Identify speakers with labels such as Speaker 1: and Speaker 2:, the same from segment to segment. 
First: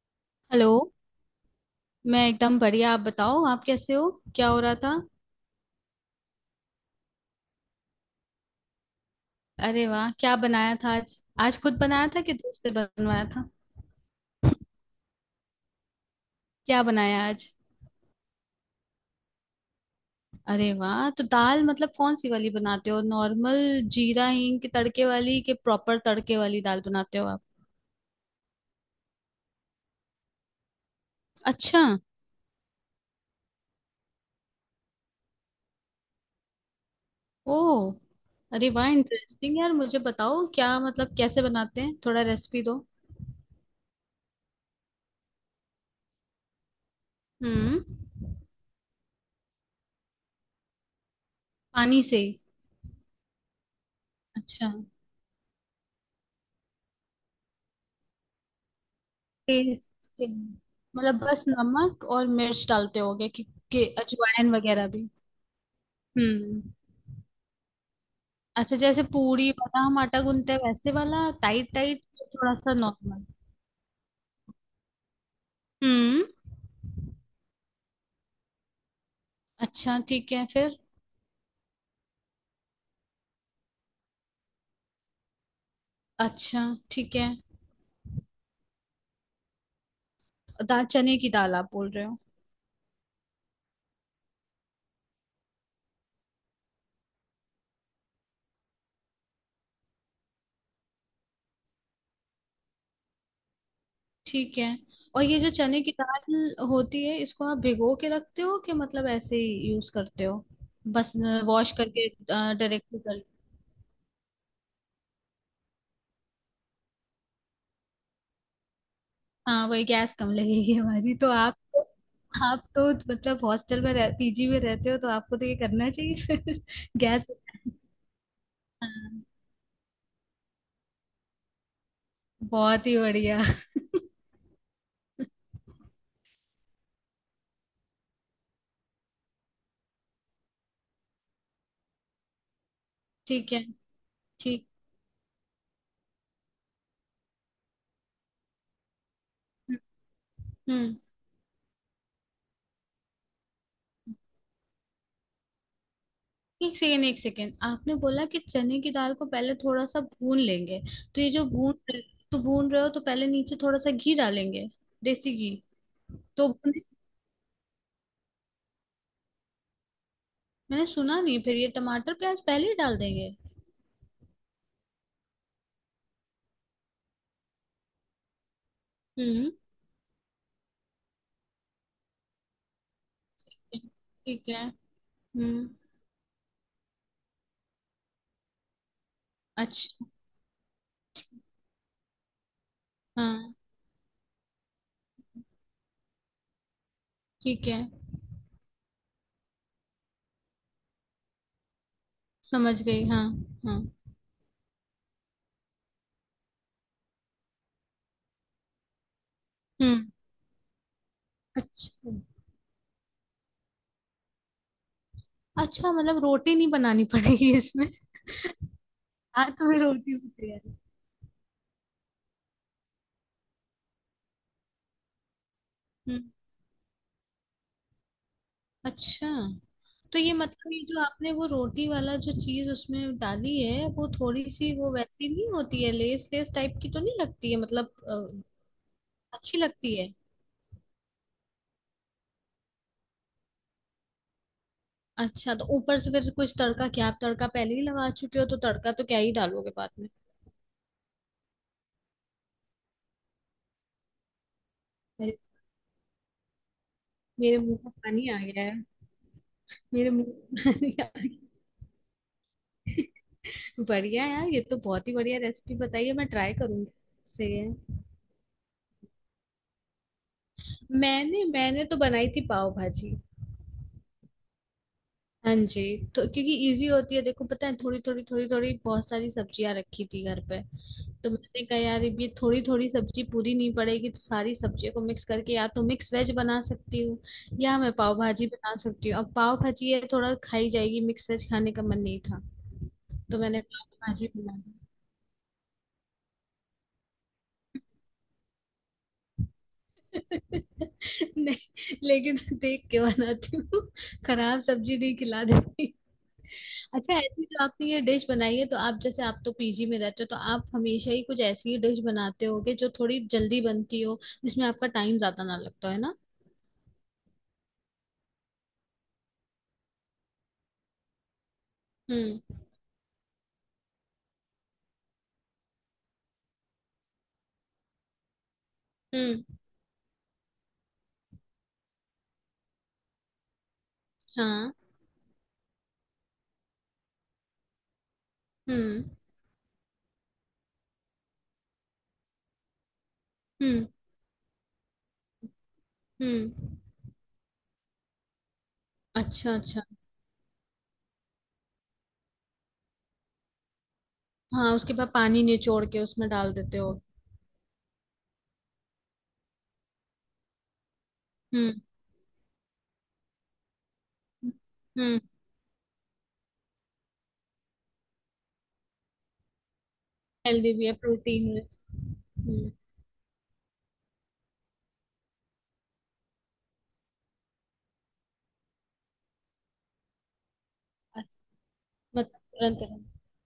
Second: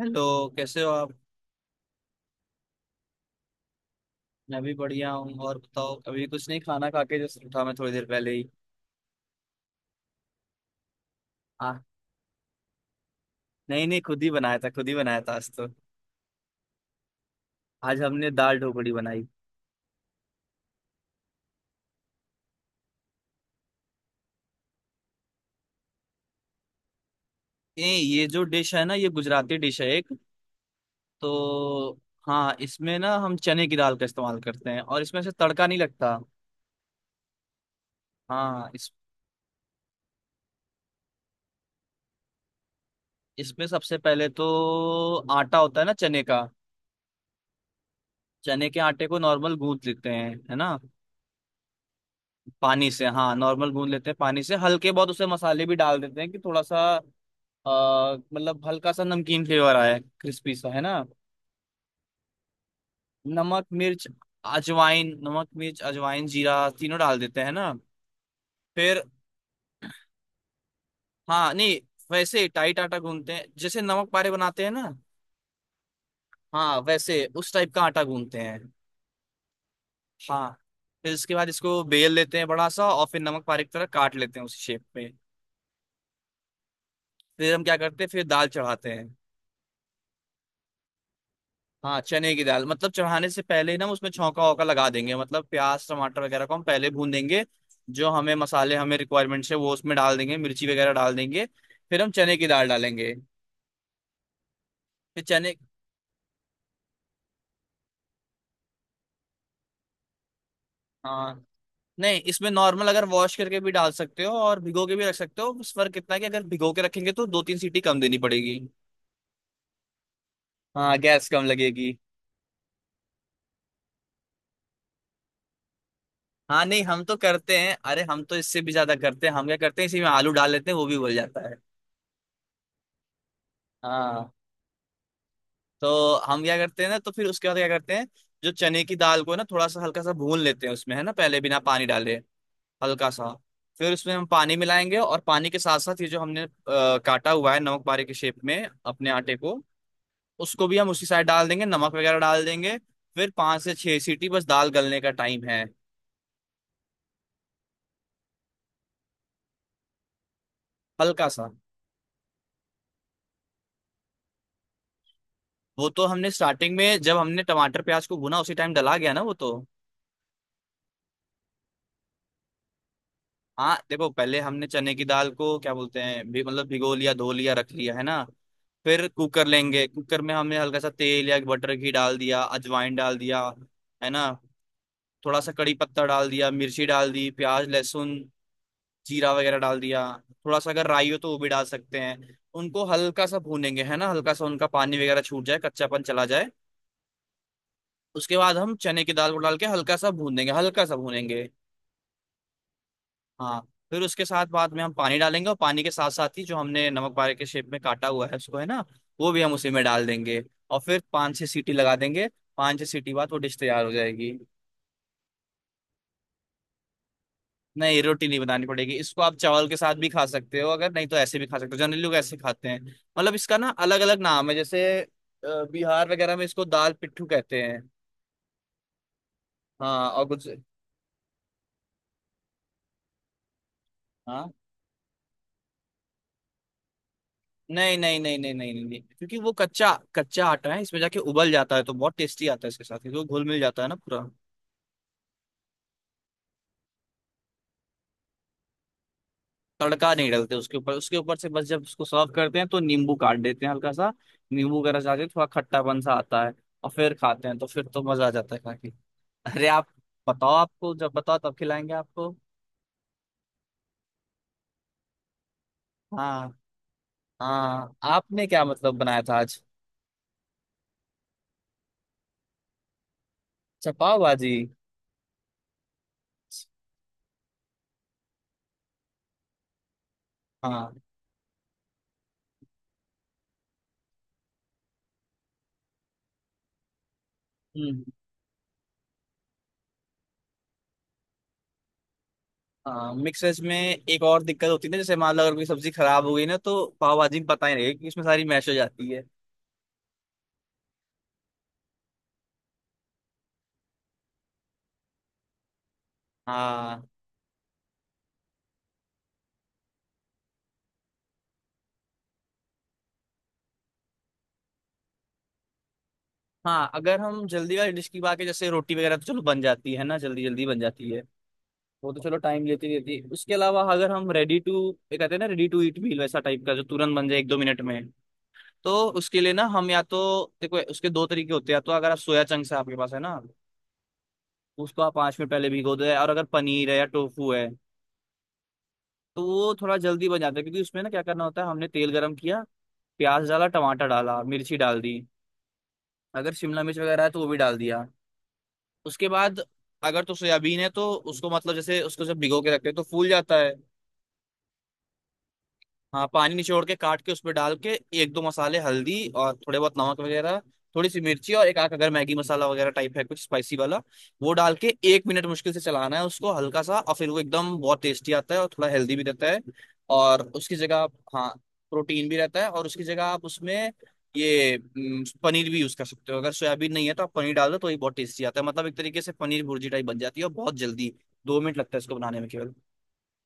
Speaker 1: Hello.
Speaker 2: Hello.
Speaker 1: कैसे हो आप।
Speaker 2: मैं एकदम बढ़िया। आप बताओ, आप कैसे हो? क्या
Speaker 1: मैं
Speaker 2: हो
Speaker 1: भी
Speaker 2: रहा था?
Speaker 1: बढ़िया हूँ। और बताओ, अभी कुछ नहीं, खाना खा के जस्ट उठा मैं थोड़ी देर पहले ही।
Speaker 2: अरे वाह, क्या बनाया था आज? आज
Speaker 1: आ,
Speaker 2: खुद बनाया था कि दोस्त से बनवाया था?
Speaker 1: नहीं नहीं, खुद ही बनाया था, खुद ही बनाया था आज तो।
Speaker 2: क्या बनाया आज?
Speaker 1: आज हमने दाल ढोकड़ी बनाई।
Speaker 2: अरे वाह, तो दाल मतलब कौन सी वाली बनाते हो? नॉर्मल जीरा हींग के तड़के वाली कि प्रॉपर तड़के वाली दाल बनाते हो आप?
Speaker 1: ये जो डिश है ना, ये गुजराती डिश है एक,
Speaker 2: अच्छा।
Speaker 1: तो हाँ। इसमें ना हम चने की दाल का इस्तेमाल करते हैं, और इसमें से तड़का नहीं लगता।
Speaker 2: ओ।
Speaker 1: हाँ,
Speaker 2: अरे वाह,
Speaker 1: इस
Speaker 2: इंटरेस्टिंग यार। मुझे बताओ क्या मतलब कैसे बनाते हैं, थोड़ा रेसिपी दो।
Speaker 1: इसमें सबसे पहले तो आटा होता है ना चने का।
Speaker 2: हम्म।
Speaker 1: चने के आटे को नॉर्मल गूंथ लेते हैं, है ना।
Speaker 2: पानी से?
Speaker 1: पानी से, हाँ, नॉर्मल गूंद लेते हैं पानी से,
Speaker 2: अच्छा।
Speaker 1: हल्के बहुत उसे मसाले भी डाल देते हैं कि थोड़ा सा मतलब हल्का सा नमकीन फ्लेवर आया है,
Speaker 2: टेस्टिंग।
Speaker 1: क्रिस्पी सा, है ना।
Speaker 2: मतलब बस नमक और मिर्च डालते होगे कि,
Speaker 1: नमक
Speaker 2: कि
Speaker 1: मिर्च,
Speaker 2: अजवाइन वगैरह भी?
Speaker 1: अजवाइन। नमक मिर्च अजवाइन जीरा
Speaker 2: हम्म।
Speaker 1: तीनों डाल देते हैं ना।
Speaker 2: अच्छा,
Speaker 1: फिर
Speaker 2: जैसे पूरी वाला हम आटा गूंथते हैं वैसे वाला?
Speaker 1: हाँ,
Speaker 2: टाइट
Speaker 1: नहीं,
Speaker 2: टाइट?
Speaker 1: वैसे
Speaker 2: थोड़ा सा
Speaker 1: टाइट आटा
Speaker 2: नॉर्मल।
Speaker 1: गूंथते हैं, जैसे नमक पारे बनाते हैं ना।
Speaker 2: हम्म।
Speaker 1: हाँ, वैसे उस टाइप का आटा गूंथते हैं।
Speaker 2: अच्छा ठीक है,
Speaker 1: हाँ,
Speaker 2: फिर?
Speaker 1: फिर इसके बाद इसको बेल लेते हैं बड़ा सा, और फिर नमक पारे की तरह काट लेते हैं उस शेप में।
Speaker 2: अच्छा ठीक है।
Speaker 1: फिर हम क्या करते हैं, फिर दाल चढ़ाते हैं।
Speaker 2: दाल? चने की दाल आप बोल
Speaker 1: हाँ,
Speaker 2: रहे हो?
Speaker 1: चने की दाल। मतलब चढ़ाने से पहले ही ना, हम उसमें छौंका वौका लगा देंगे। मतलब प्याज टमाटर वगैरह को हम पहले भून देंगे, जो हमें मसाले हमें रिक्वायरमेंट्स है वो उसमें डाल देंगे, मिर्ची वगैरह डाल देंगे। फिर हम चने की दाल डालेंगे।
Speaker 2: ठीक है। और
Speaker 1: फिर
Speaker 2: ये जो
Speaker 1: चने,
Speaker 2: चने की दाल होती है इसको आप भिगो के रखते हो कि मतलब ऐसे ही यूज करते हो बस?
Speaker 1: हाँ।
Speaker 2: वॉश करके
Speaker 1: नहीं, इसमें नॉर्मल, अगर
Speaker 2: डायरेक्टली?
Speaker 1: वॉश करके भी डाल सकते हो और भिगो के भी रख सकते हो, बस फर्क इतना है कि अगर भिगो के रखेंगे तो दो तीन सीटी कम देनी पड़ेगी।
Speaker 2: हाँ, वही गैस कम लगेगी
Speaker 1: हाँ,
Speaker 2: हमारी। तो
Speaker 1: गैस कम
Speaker 2: आप तो
Speaker 1: लगेगी।
Speaker 2: आप तो मतलब हॉस्टल में रह, पीजी में रहते हो, तो आपको तो ये करना चाहिए फिर
Speaker 1: हाँ, नहीं हम तो
Speaker 2: गैस।
Speaker 1: करते हैं। अरे हम तो इससे भी ज्यादा
Speaker 2: हाँ,
Speaker 1: करते हैं, हम क्या करते हैं इसी में आलू डाल लेते हैं, वो भी उबल जाता है।
Speaker 2: बहुत ही बढ़िया
Speaker 1: हाँ। तो हम क्या करते हैं ना, तो फिर उसके बाद क्या करते हैं, जो चने की दाल को ना थोड़ा सा हल्का सा भून लेते हैं उसमें, है ना, पहले बिना पानी डाले, हल्का सा।
Speaker 2: ठीक है।
Speaker 1: फिर उसमें हम पानी
Speaker 2: ठीक।
Speaker 1: मिलाएंगे, और पानी के साथ साथ ये जो हमने काटा हुआ है नमक बारे के शेप में अपने आटे को, उसको भी हम
Speaker 2: हम्म।
Speaker 1: उसी साइड डाल देंगे, नमक वगैरह डाल देंगे। फिर पांच से छह सीटी, बस दाल गलने का टाइम है।
Speaker 2: एक सेकेंड एक सेकेंड, आपने बोला कि चने की दाल को पहले थोड़ा सा भून लेंगे। तो
Speaker 1: हल्का
Speaker 2: ये जो
Speaker 1: सा,
Speaker 2: भून रहे- तो भून रहे हो तो पहले नीचे थोड़ा सा घी डालेंगे? देसी घी?
Speaker 1: वो तो हमने
Speaker 2: तो
Speaker 1: स्टार्टिंग
Speaker 2: भुने-
Speaker 1: में जब हमने टमाटर प्याज को भुना उसी टाइम डला गया ना वो तो।
Speaker 2: मैंने सुना नहीं। फिर ये टमाटर प्याज पहले ही डाल देंगे?
Speaker 1: हाँ देखो, पहले हमने चने की दाल को क्या बोलते हैं भी मतलब भिगो लिया, धो लिया, रख लिया, है ना। फिर कुकर
Speaker 2: हम्म।
Speaker 1: लेंगे, कुकर में हमने हल्का सा तेल या बटर घी डाल दिया, अजवाइन डाल दिया, है ना।
Speaker 2: ठीक है।
Speaker 1: थोड़ा सा
Speaker 2: हम्म।
Speaker 1: कड़ी पत्ता डाल दिया, मिर्ची डाल दी, प्याज लहसुन जीरा वगैरह डाल
Speaker 2: अच्छा।
Speaker 1: दिया। थोड़ा सा अगर राई हो तो वो भी डाल सकते हैं। उनको हल्का सा
Speaker 2: हाँ।
Speaker 1: भूनेंगे, है ना, हल्का सा, उनका पानी वगैरह छूट जाए, कच्चापन चला जाए।
Speaker 2: ठीक है।
Speaker 1: उसके बाद हम चने की दाल को डाल के हल्का सा भून देंगे, हल्का सा भूनेंगे।
Speaker 2: समझ गई, हाँ।
Speaker 1: हाँ,
Speaker 2: हाँ।
Speaker 1: फिर उसके साथ बाद में हम पानी डालेंगे, और पानी के साथ साथ ही जो हमने नमक बारे के शेप में काटा हुआ है उसको, है ना, वो भी हम उसी में डाल
Speaker 2: हम्म।
Speaker 1: देंगे। और फिर पाँच छह सीटी लगा
Speaker 2: अच्छा।
Speaker 1: देंगे। पाँच छह सीटी बाद वो डिश तैयार हो जाएगी।
Speaker 2: अच्छा मतलब रोटी नहीं बनानी पड़ेगी इसमें
Speaker 1: नहीं, रोटी नहीं बनानी पड़ेगी, इसको आप
Speaker 2: हाँ
Speaker 1: चावल के
Speaker 2: तुम्हें
Speaker 1: साथ भी
Speaker 2: रोटी
Speaker 1: खा
Speaker 2: भी
Speaker 1: सकते
Speaker 2: तैयार
Speaker 1: हो,
Speaker 2: है।
Speaker 1: अगर नहीं तो ऐसे भी खा सकते हो, जनरली लोग ऐसे खाते हैं। मतलब इसका ना अलग अलग नाम है, जैसे बिहार
Speaker 2: हम्म।
Speaker 1: वगैरह में इसको दाल पिट्ठू कहते हैं।
Speaker 2: अच्छा,
Speaker 1: हाँ,
Speaker 2: तो
Speaker 1: और
Speaker 2: ये
Speaker 1: कुछ।
Speaker 2: मतलब ये जो आपने वो रोटी वाला जो चीज उसमें डाली है, वो थोड़ी
Speaker 1: हाँ
Speaker 2: सी वो वैसी नहीं होती है? लेस लेस टाइप की तो नहीं लगती है? मतलब
Speaker 1: नहीं नहीं नहीं नहीं नहीं नहीं नहीं। क्योंकि वो
Speaker 2: अच्छी
Speaker 1: कच्चा
Speaker 2: लगती है।
Speaker 1: कच्चा आटा है इसमें जाके उबल जाता है, तो बहुत टेस्टी आता है इसके साथ, क्योंकि वो घुल मिल जाता है ना पूरा।
Speaker 2: अच्छा, तो ऊपर से फिर कुछ तड़का? क्या आप तड़का पहले ही लगा चुके हो, तो तड़का तो क्या ही डालोगे बाद में।
Speaker 1: तड़का नहीं डालते उसके ऊपर, उसके ऊपर से बस जब उसको सर्व करते हैं तो नींबू काट देते हैं हल्का सा, नींबू का रस आके
Speaker 2: मेरे
Speaker 1: थोड़ा खट्टापन सा आता है। और फिर खाते हैं
Speaker 2: मेरे
Speaker 1: तो
Speaker 2: मुंह
Speaker 1: फिर
Speaker 2: में
Speaker 1: तो मजा
Speaker 2: पानी
Speaker 1: आ
Speaker 2: आ
Speaker 1: जाता है
Speaker 2: गया
Speaker 1: खा
Speaker 2: है।
Speaker 1: के। अरे आप
Speaker 2: मेरे मुंह
Speaker 1: बताओ,
Speaker 2: में पानी
Speaker 1: आपको
Speaker 2: आ
Speaker 1: जब बताओ
Speaker 2: गया।
Speaker 1: तब खिलाएंगे आपको।
Speaker 2: बढ़िया यार, ये तो बहुत ही बढ़िया रेसिपी बताई है, मैं
Speaker 1: हाँ।
Speaker 2: ट्राई करूंगी। सही है।
Speaker 1: हाँ, आपने क्या मतलब बनाया था आज।
Speaker 2: मैंने मैंने तो बनाई थी पाव भाजी।
Speaker 1: अच्छा पाव भाजी।
Speaker 2: हाँ जी। तो क्योंकि इजी होती है, देखो पता है, थोड़ी थोड़ी थोड़ी थोड़ी बहुत सारी सब्जियां रखी थी घर पे।
Speaker 1: हाँ,
Speaker 2: तो मैंने कहा यार, ये थोड़ी थोड़ी सब्जी पूरी नहीं पड़ेगी, तो सारी सब्जियों को मिक्स करके या तो मिक्स वेज बना सकती हूँ या मैं
Speaker 1: हम्म।
Speaker 2: पाव भाजी बना सकती हूँ। अब पाव भाजी ये थोड़ा खाई जाएगी, मिक्स वेज खाने का मन नहीं था,
Speaker 1: हाँ,
Speaker 2: तो
Speaker 1: मिक्स वेज
Speaker 2: मैंने
Speaker 1: में
Speaker 2: पाव
Speaker 1: एक
Speaker 2: भाजी
Speaker 1: और
Speaker 2: बना
Speaker 1: दिक्कत
Speaker 2: ली।
Speaker 1: होती है ना, जैसे मान लो अगर कोई सब्जी खराब हो गई ना, तो पाव भाजी में पता ही नहीं कि उसमें सारी मैश हो जाती है।
Speaker 2: नहीं, लेकिन देख के बनाती हूँ, खराब सब्जी नहीं खिला देती।
Speaker 1: हाँ।
Speaker 2: अच्छा, ऐसी जो आपने ये डिश बनाई है, तो आप जैसे आप तो पीजी में रहते हो, तो आप हमेशा ही कुछ ऐसी ही डिश बनाते होगे जो थोड़ी जल्दी बनती हो, जिसमें आपका टाइम ज्यादा ना लगता है ना?
Speaker 1: हाँ, अगर हम जल्दी वाली डिश की बात करें, जैसे रोटी वगैरह, तो चलो बन जाती है ना, जल्दी जल्दी बन जाती है। वो तो चलो
Speaker 2: हम्म।
Speaker 1: टाइम लेती रहती है, उसके अलावा अगर हम रेडी टू, ये कहते हैं ना रेडी टू ईट मील, वैसा टाइप का जो तुरंत बन जाए एक दो मिनट में, तो उसके
Speaker 2: हम्म।
Speaker 1: लिए ना हम या तो, देखो उसके दो तरीके होते हैं। या तो अगर आप सोया चंक्स है आपके पास, है ना,
Speaker 2: हाँ।
Speaker 1: उसको आप पाँच मिनट पहले भिगो दो, और अगर पनीर है या टोफू है
Speaker 2: हम्म।
Speaker 1: तो वो थोड़ा जल्दी बन जाता है, क्योंकि उसमें ना क्या करना होता है, हमने तेल गर्म किया, प्याज डाला,
Speaker 2: हम्म।
Speaker 1: टमाटर डाला, मिर्ची डाल दी, अगर
Speaker 2: हम्म।
Speaker 1: शिमला मिर्च वगैरह है तो वो भी डाल दिया। उसके
Speaker 2: अच्छा,
Speaker 1: बाद,
Speaker 2: अच्छा।
Speaker 1: अगर तो सोयाबीन है तो उसको, मतलब जैसे उसको जब भिगो के रखते हैं तो फूल जाता है।
Speaker 2: हाँ, उसके बाद पानी निचोड़ के
Speaker 1: हाँ,
Speaker 2: उसमें डाल
Speaker 1: पानी
Speaker 2: देते
Speaker 1: निचोड़ के
Speaker 2: हो?
Speaker 1: काट के उसमें डाल के, एक दो मसाले, हल्दी और थोड़े बहुत नमक वगैरह, थोड़ी सी मिर्ची, और एक
Speaker 2: हम्म।
Speaker 1: आख अगर मैगी मसाला वगैरह टाइप है कुछ स्पाइसी वाला, वो डाल के
Speaker 2: हम्म।
Speaker 1: एक मिनट मुश्किल से चलाना है उसको हल्का सा, और फिर वो एकदम बहुत टेस्टी आता है, और थोड़ा हेल्दी भी रहता है। और
Speaker 2: हेल्दी
Speaker 1: उसकी
Speaker 2: भी है,
Speaker 1: जगह आप, हाँ,
Speaker 2: प्रोटीन है।
Speaker 1: प्रोटीन भी रहता है,
Speaker 2: हम्म।
Speaker 1: और उसकी जगह आप उसमें, ये पनीर भी यूज कर सकते हो, अगर सोयाबीन नहीं है तो आप पनीर डाल दो, तो ये बहुत टेस्टी आता है, मतलब एक तरीके से पनीर भुर्जी टाइप बन जाती है, और बहुत जल्दी, दो मिनट लगता है इसको
Speaker 2: मत
Speaker 1: बनाने में केवल।
Speaker 2: तुरंत,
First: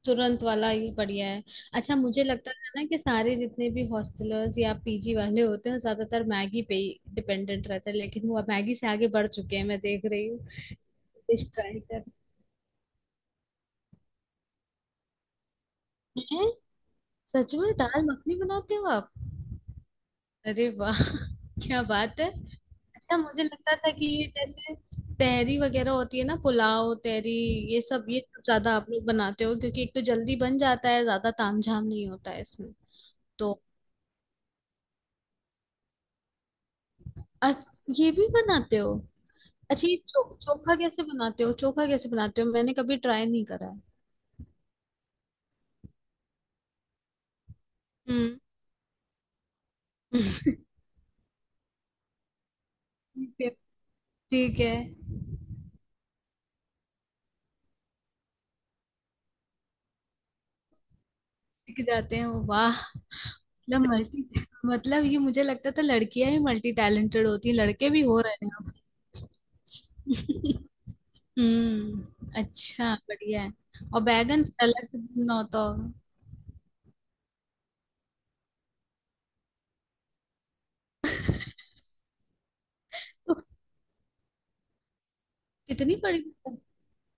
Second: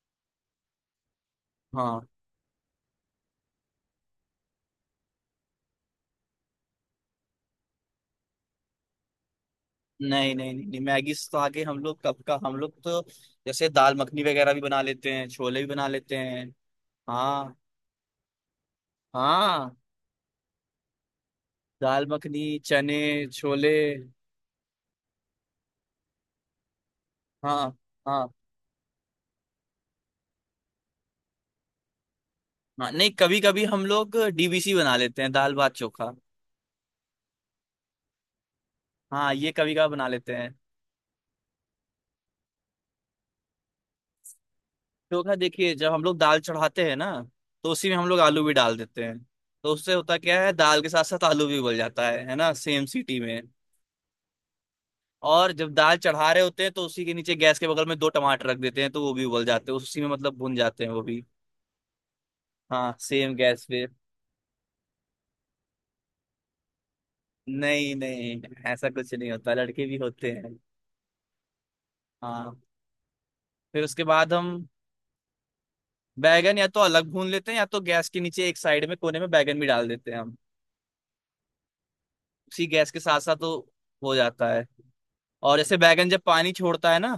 Speaker 2: तुरंत वाला ही बढ़िया है। अच्छा,
Speaker 1: हाँ,
Speaker 2: मुझे लगता था ना कि सारे जितने भी हॉस्टलर्स या पीजी वाले होते हैं ज्यादातर मैगी पे ही डिपेंडेंट रहते हैं, लेकिन वो अब मैगी से आगे बढ़ चुके हैं, मैं देख रही
Speaker 1: नहीं
Speaker 2: हूँ।
Speaker 1: नहीं नहीं, नहीं मैगी से तो
Speaker 2: डिश
Speaker 1: आगे हम
Speaker 2: ट्राई
Speaker 1: लोग
Speaker 2: कर।
Speaker 1: कब का, हम लोग तो जैसे दाल मखनी वगैरह भी बना लेते हैं, छोले भी बना लेते हैं।
Speaker 2: हैं? सच
Speaker 1: हाँ।
Speaker 2: में दाल मखनी बनाते हो आप?
Speaker 1: हाँ।
Speaker 2: अरे वाह क्या
Speaker 1: दाल
Speaker 2: बात है।
Speaker 1: मखनी, चने,
Speaker 2: अच्छा मुझे लगता
Speaker 1: छोले।
Speaker 2: था कि ये जैसे तहरी वगैरह होती है ना, पुलाव, तहरी,
Speaker 1: हाँ।
Speaker 2: ये सब ये
Speaker 1: हाँ,
Speaker 2: सब ज्यादा आप लोग बनाते हो, क्योंकि एक तो जल्दी बन जाता है, ज्यादा तामझाम नहीं होता है इसमें।
Speaker 1: हाँ नहीं, कभी
Speaker 2: तो
Speaker 1: कभी हम लोग डीबीसी बना लेते हैं, दाल भात चोखा।
Speaker 2: अच- ये भी बनाते हो?
Speaker 1: हाँ, ये कभी
Speaker 2: अच्छा,
Speaker 1: कभी
Speaker 2: ये
Speaker 1: बना लेते हैं।
Speaker 2: चोखा कैसे बनाते हो? चोखा कैसे बनाते हो, मैंने कभी ट्राई नहीं करा है।
Speaker 1: चोखा, देखिए जब हम लोग दाल चढ़ाते हैं ना, तो उसी में हम लोग
Speaker 2: हम्म
Speaker 1: आलू भी डाल देते हैं। तो उससे होता क्या है, दाल के साथ साथ आलू भी उबल जाता है ना, सेम सीटी
Speaker 2: ठीक
Speaker 1: में।
Speaker 2: है। ठीक है।
Speaker 1: और जब दाल चढ़ा रहे होते हैं तो उसी के नीचे गैस के बगल में दो टमाटर रख देते हैं, तो वो भी उबल जाते हैं उसी में, मतलब भुन जाते हैं वो भी।
Speaker 2: सीख जाते हैं वो? वाह।
Speaker 1: हाँ, सेम गैस
Speaker 2: मतलब
Speaker 1: पे।
Speaker 2: मल्टी मतलब ये मुझे लगता था लड़कियां ही मल्टी टैलेंटेड होती हैं, लड़के
Speaker 1: नहीं
Speaker 2: भी हो
Speaker 1: नहीं,
Speaker 2: रहे हैं अब
Speaker 1: ऐसा कुछ नहीं होता, लड़के भी होते हैं।
Speaker 2: हम्म,
Speaker 1: हाँ,
Speaker 2: अच्छा, बढ़िया है।
Speaker 1: फिर
Speaker 2: और
Speaker 1: उसके बाद
Speaker 2: बैगन
Speaker 1: हम,
Speaker 2: अलग से भूनना होता होगा?
Speaker 1: बैगन या तो अलग भून लेते हैं, या तो गैस के नीचे एक साइड में कोने में बैगन भी डाल देते हैं हम, उसी गैस के साथ साथ तो हो जाता है। और जैसे
Speaker 2: कितनी
Speaker 1: बैगन जब
Speaker 2: बड़ी!
Speaker 1: पानी छोड़ता है ना,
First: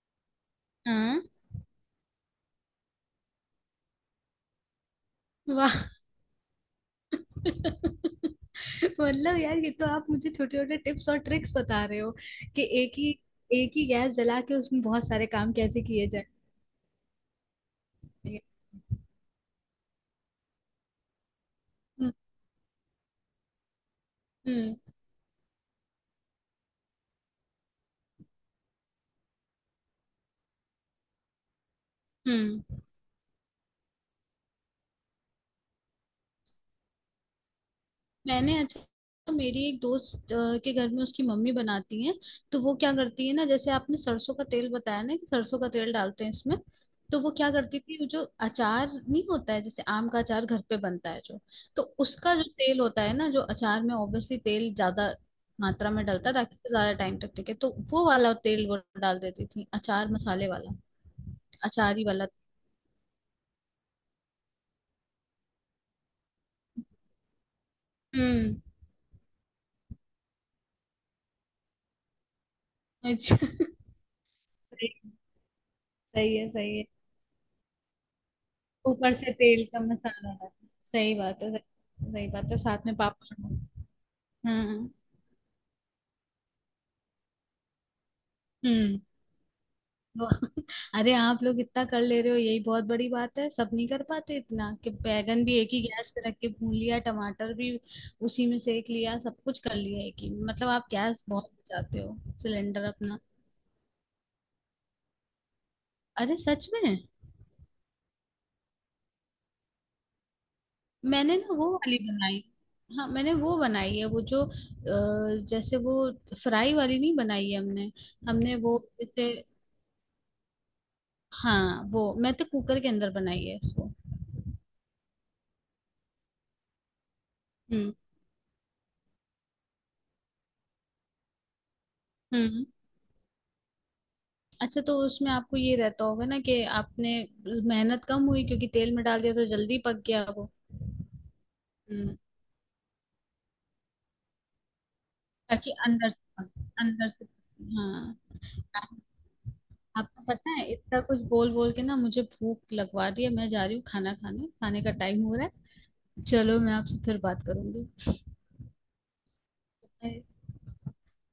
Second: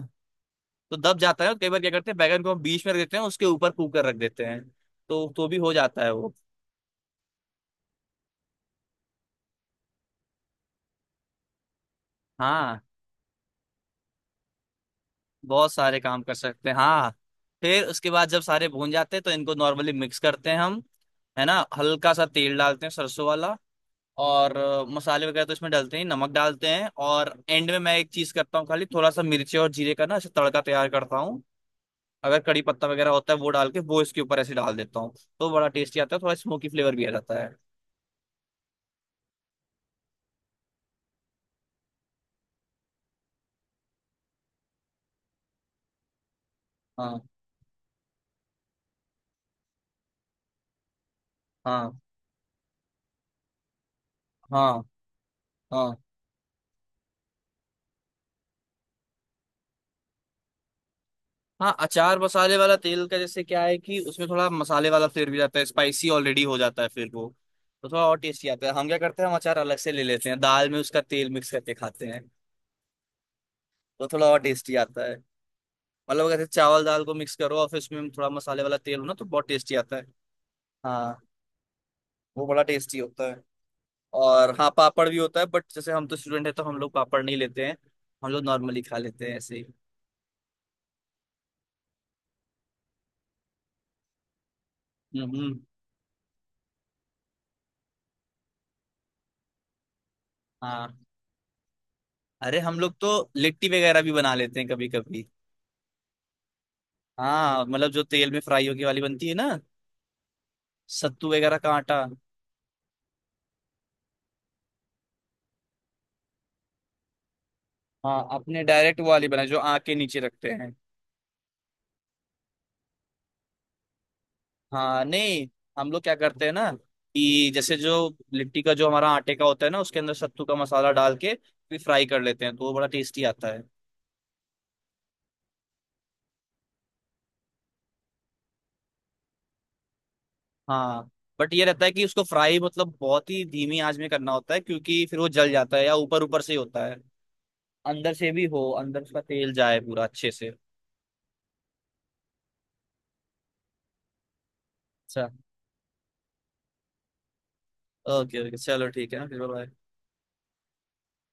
Speaker 1: तो दब
Speaker 2: हाँ।
Speaker 1: जाता है, और कई बार क्या करते हैं, बैगन को हम बीच में रख देते हैं उसके ऊपर कुकर रख देते हैं, तो भी हो
Speaker 2: वाह
Speaker 1: जाता है वो।
Speaker 2: मतलब यार, ये तो आप मुझे छोटे छोटे टिप्स और ट्रिक्स बता रहे हो कि
Speaker 1: हाँ,
Speaker 2: एक ही गैस जला के उसमें बहुत सारे काम
Speaker 1: बहुत
Speaker 2: कैसे
Speaker 1: सारे
Speaker 2: किए
Speaker 1: काम
Speaker 2: जाए।
Speaker 1: कर सकते हैं, हाँ। फिर उसके बाद जब सारे भून जाते हैं तो इनको नॉर्मली मिक्स करते हैं हम, है ना,
Speaker 2: हम्म।
Speaker 1: हल्का सा तेल डालते हैं सरसों वाला, और
Speaker 2: हम्म।
Speaker 1: मसाले वगैरह तो इसमें डालते हैं, नमक डालते हैं, और एंड में मैं एक चीज करता हूँ, खाली थोड़ा सा मिर्ची और जीरे का ना ऐसे तड़का तैयार करता हूँ, अगर कड़ी
Speaker 2: हम्म।
Speaker 1: पत्ता वगैरह होता है वो डाल के वो इसके ऊपर ऐसे डाल देता हूँ। तो बड़ा टेस्टी आता है, थोड़ा स्मोकी फ्लेवर भी आ जाता है।
Speaker 2: मैंने अच्छा, तो मेरी एक दोस्त के घर में उसकी मम्मी बनाती हैं। तो वो क्या करती है ना, जैसे आपने सरसों का तेल बताया ना कि सरसों का तेल डालते हैं इसमें, तो
Speaker 1: हाँ
Speaker 2: वो क्या करती थी, वो जो अचार नहीं होता है जैसे आम का अचार घर पे बनता है जो, तो
Speaker 1: हाँ
Speaker 2: उसका जो तेल होता है ना, जो अचार में ऑब्वियसली
Speaker 1: हाँ
Speaker 2: तेल ज्यादा मात्रा
Speaker 1: हाँ
Speaker 2: में डलता है ताकि वो ज्यादा टाइम तक टिके, तो वो वाला तेल वो डाल देती थी, अचार मसाले वाला।
Speaker 1: हाँ।
Speaker 2: अचारी
Speaker 1: अचार
Speaker 2: वाला।
Speaker 1: मसाले वाला तेल का जैसे क्या है कि उसमें थोड़ा मसाले वाला फ्लेवर भी जाता है, स्पाइसी ऑलरेडी हो जाता है फिर वो, तो थोड़ा और टेस्टी
Speaker 2: हम्म।
Speaker 1: आता है। हम क्या करते हैं, हम अचार अलग से ले लेते हैं, दाल में उसका तेल मिक्स करके खाते हैं,
Speaker 2: अच्छा
Speaker 1: तो थोड़ा और टेस्टी
Speaker 2: सही।
Speaker 1: आता है। मतलब अगर
Speaker 2: सही
Speaker 1: जैसे
Speaker 2: है, सही
Speaker 1: चावल
Speaker 2: है।
Speaker 1: दाल को मिक्स करो और फिर उसमें थोड़ा मसाले वाला तेल हो ना,
Speaker 2: ऊपर
Speaker 1: तो
Speaker 2: से
Speaker 1: बहुत
Speaker 2: तेल
Speaker 1: टेस्टी
Speaker 2: का
Speaker 1: आता है।
Speaker 2: मसाला डाल। सही
Speaker 1: हाँ।
Speaker 2: बात है, सही। सही
Speaker 1: वो
Speaker 2: बात है,
Speaker 1: बड़ा
Speaker 2: साथ में
Speaker 1: टेस्टी होता है।
Speaker 2: पापड़।
Speaker 1: और हाँ,
Speaker 2: हम्म।
Speaker 1: पापड़ भी होता है, बट जैसे हम तो स्टूडेंट है, तो हम लोग पापड़ नहीं लेते हैं। हम लोग नॉर्मली खा
Speaker 2: हम्म।
Speaker 1: लेते हैं ऐसे ही।
Speaker 2: वो- अरे, आप लोग इतना कर ले रहे हो, यही बहुत बड़ी बात है। सब नहीं कर पाते इतना कि
Speaker 1: हम्म
Speaker 2: बैगन भी
Speaker 1: हम्म,
Speaker 2: एक ही गैस पे रख के भून लिया, टमाटर भी उसी में सेक लिया, सब कुछ कर लिया एक ही, मतलब आप
Speaker 1: हाँ,
Speaker 2: गैस बहुत बचाते हो,
Speaker 1: अरे हम
Speaker 2: सिलेंडर
Speaker 1: लोग तो
Speaker 2: अपना।
Speaker 1: लिट्टी वगैरह भी बना लेते हैं कभी कभी।
Speaker 2: अरे सच में?
Speaker 1: हाँ, मतलब जो तेल में फ्राई होगी वाली बनती है ना, सत्तू
Speaker 2: मैंने ना
Speaker 1: वगैरह
Speaker 2: वो
Speaker 1: का आटा।
Speaker 2: वाली बनाई। हाँ मैंने वो बनाई है, वो जो जैसे वो फ्राई वाली नहीं बनाई है हमने।
Speaker 1: हाँ,
Speaker 2: हमने
Speaker 1: अपने
Speaker 2: वो
Speaker 1: डायरेक्ट वो वाली
Speaker 2: जैसे,
Speaker 1: बनाए जो आँख के नीचे रखते हैं।
Speaker 2: हाँ वो मैं तो कुकर के अंदर बनाई है इसको।
Speaker 1: हाँ नहीं, हम लोग क्या करते हैं ना कि जैसे जो
Speaker 2: हम्म।
Speaker 1: लिट्टी का जो हमारा आटे का होता है ना, उसके अंदर सत्तू का मसाला डाल के फिर फ्राई कर लेते हैं, तो
Speaker 2: हम्म।
Speaker 1: वो बड़ा टेस्टी आता है।
Speaker 2: अच्छा, तो उसमें आपको ये रहता होगा ना कि आपने मेहनत कम हुई क्योंकि तेल में डाल दिया तो जल्दी पक गया वो।
Speaker 1: हाँ बट ये रहता है कि
Speaker 2: हम्म।
Speaker 1: उसको फ्राई मतलब बहुत ही धीमी आंच में करना होता है, क्योंकि फिर वो जल
Speaker 2: ताकि
Speaker 1: जाता है या
Speaker 2: अंदर
Speaker 1: ऊपर ऊपर
Speaker 2: से
Speaker 1: से ही होता है।
Speaker 2: अंदर से
Speaker 1: अंदर
Speaker 2: हाँ।
Speaker 1: से भी हो,
Speaker 2: आप-
Speaker 1: अंदर उसका तेल जाए पूरा
Speaker 2: आपको
Speaker 1: अच्छे
Speaker 2: पता
Speaker 1: से।
Speaker 2: है, इतना कुछ बोल बोल के ना मुझे भूख लगवा रही है, मैं जा रही हूँ खाना खाने खाने का टाइम
Speaker 1: अच्छा,
Speaker 2: हो रहा है। चलो, मैं आपसे फिर बात करूंगी।
Speaker 1: ओके ओके चलो, ठीक है ना, फिर bye-bye।